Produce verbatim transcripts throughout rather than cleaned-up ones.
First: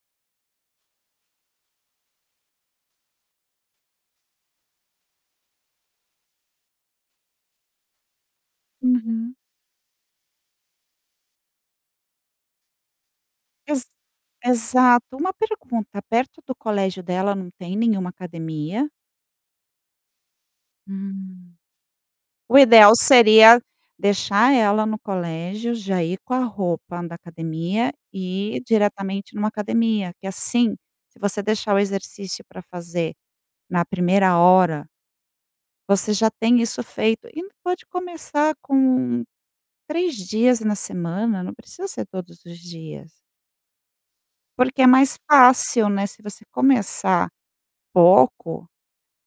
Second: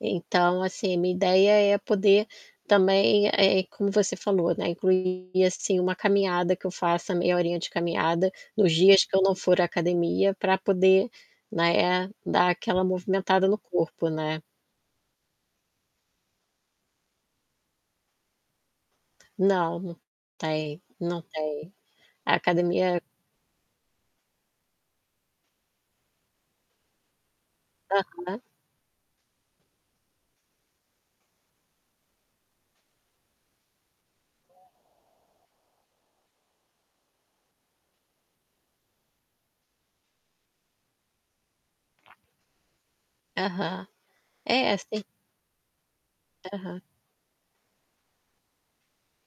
Então, assim, minha ideia é poder também é é como você falou, né, incluir assim uma caminhada que eu faça meia horinha de caminhada, nos dias que eu não Uhum. for à academia para poder, né, dar aquela movimentada no Ex corpo, né. exato, uma pergunta, perto do colégio dela não tem nenhuma academia? Não, não tem, não Hum. tem. A O ideal academia seria deixar ela no colégio, já ir com a roupa da academia Aham. e ir diretamente em uma academia que assim, se você deixar o exercício para fazer na primeira hora, você já tem isso feito e ainda pode começar com três dias na semana, não precisa ser todos os dias. Aham. É, Porque é assim mais fácil, né, se você Aham. começar pouco,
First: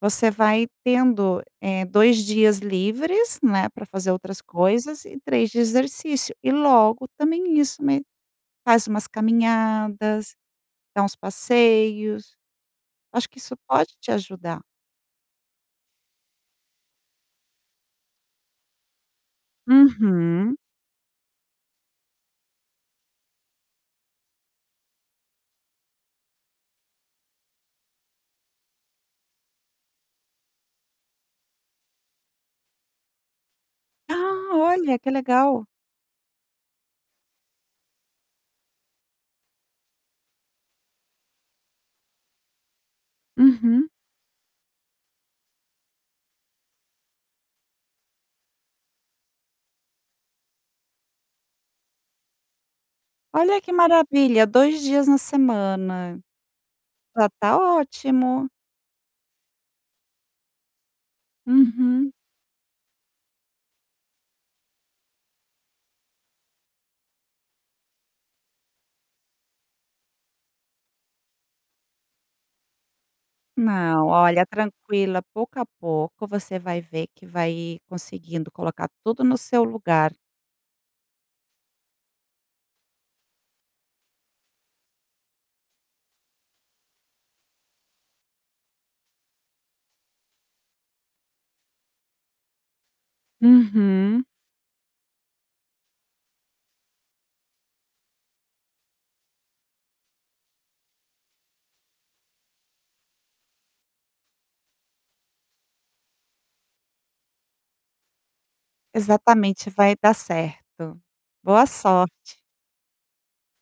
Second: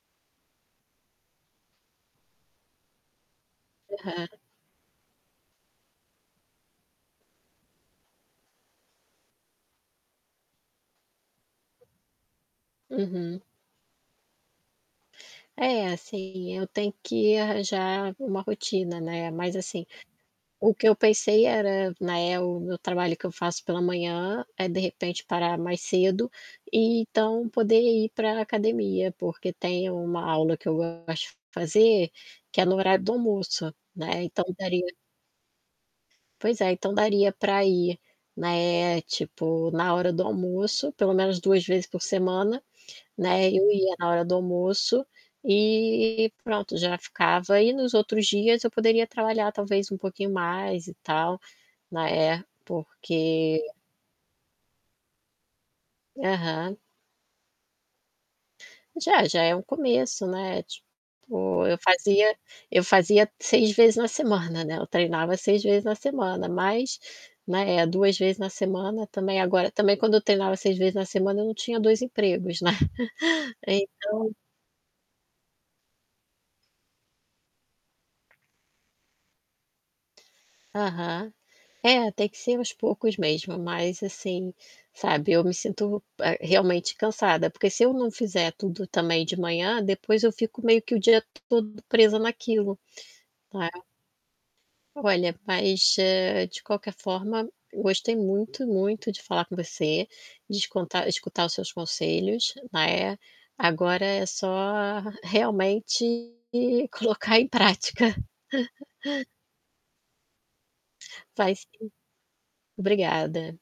você vai tendo, eh, dois dias livres, né, para fazer Aham. outras coisas e três de exercício, e logo também isso me faz umas caminhadas, dá uns passeios, acho que Uhum. isso pode te ajudar. É, assim, eu tenho que arranjar uma rotina, né, mas assim, Uhum. o que eu pensei era, né, o meu trabalho que eu faço pela manhã, é de repente parar mais cedo, e então poder ir para academia, porque tem uma aula que eu gosto de fazer, que é no horário do almoço, né, então Ah, daria olha, que legal. Pois é, então daria para ir, né, tipo na hora do almoço, pelo menos duas vezes por semana, né, eu Uhum. ia na hora do almoço, e pronto, já ficava e nos outros dias eu poderia trabalhar talvez um pouquinho mais e tal, né, Olha porque que maravilha, dois dias na semana. Aham. Já tá ótimo. Já, já é um começo, né, tipo, eu Uhum. fazia eu fazia seis vezes na semana, né, eu treinava seis vezes na semana, mas, né, duas vezes na semana, também agora também quando eu treinava seis vezes na semana eu não tinha dois empregos, né. Então Não, olha, tranquila, pouco a pouco você vai ver que vai conseguindo colocar tudo no seu lugar. Aham. É, tem que ser aos poucos mesmo, mas assim, sabe, eu me sinto, eh, realmente cansada porque se eu não fizer tudo também de manhã, depois eu fico meio que o dia todo presa naquilo, né. Uhum. Olha, mas, de qualquer forma, gostei muito, muito de falar com você, de esconta escutar os seus conselhos, né, agora é só realmente colocar em prática. Exatamente, vai dar certo. Vai Boa sim. sorte. Obrigada.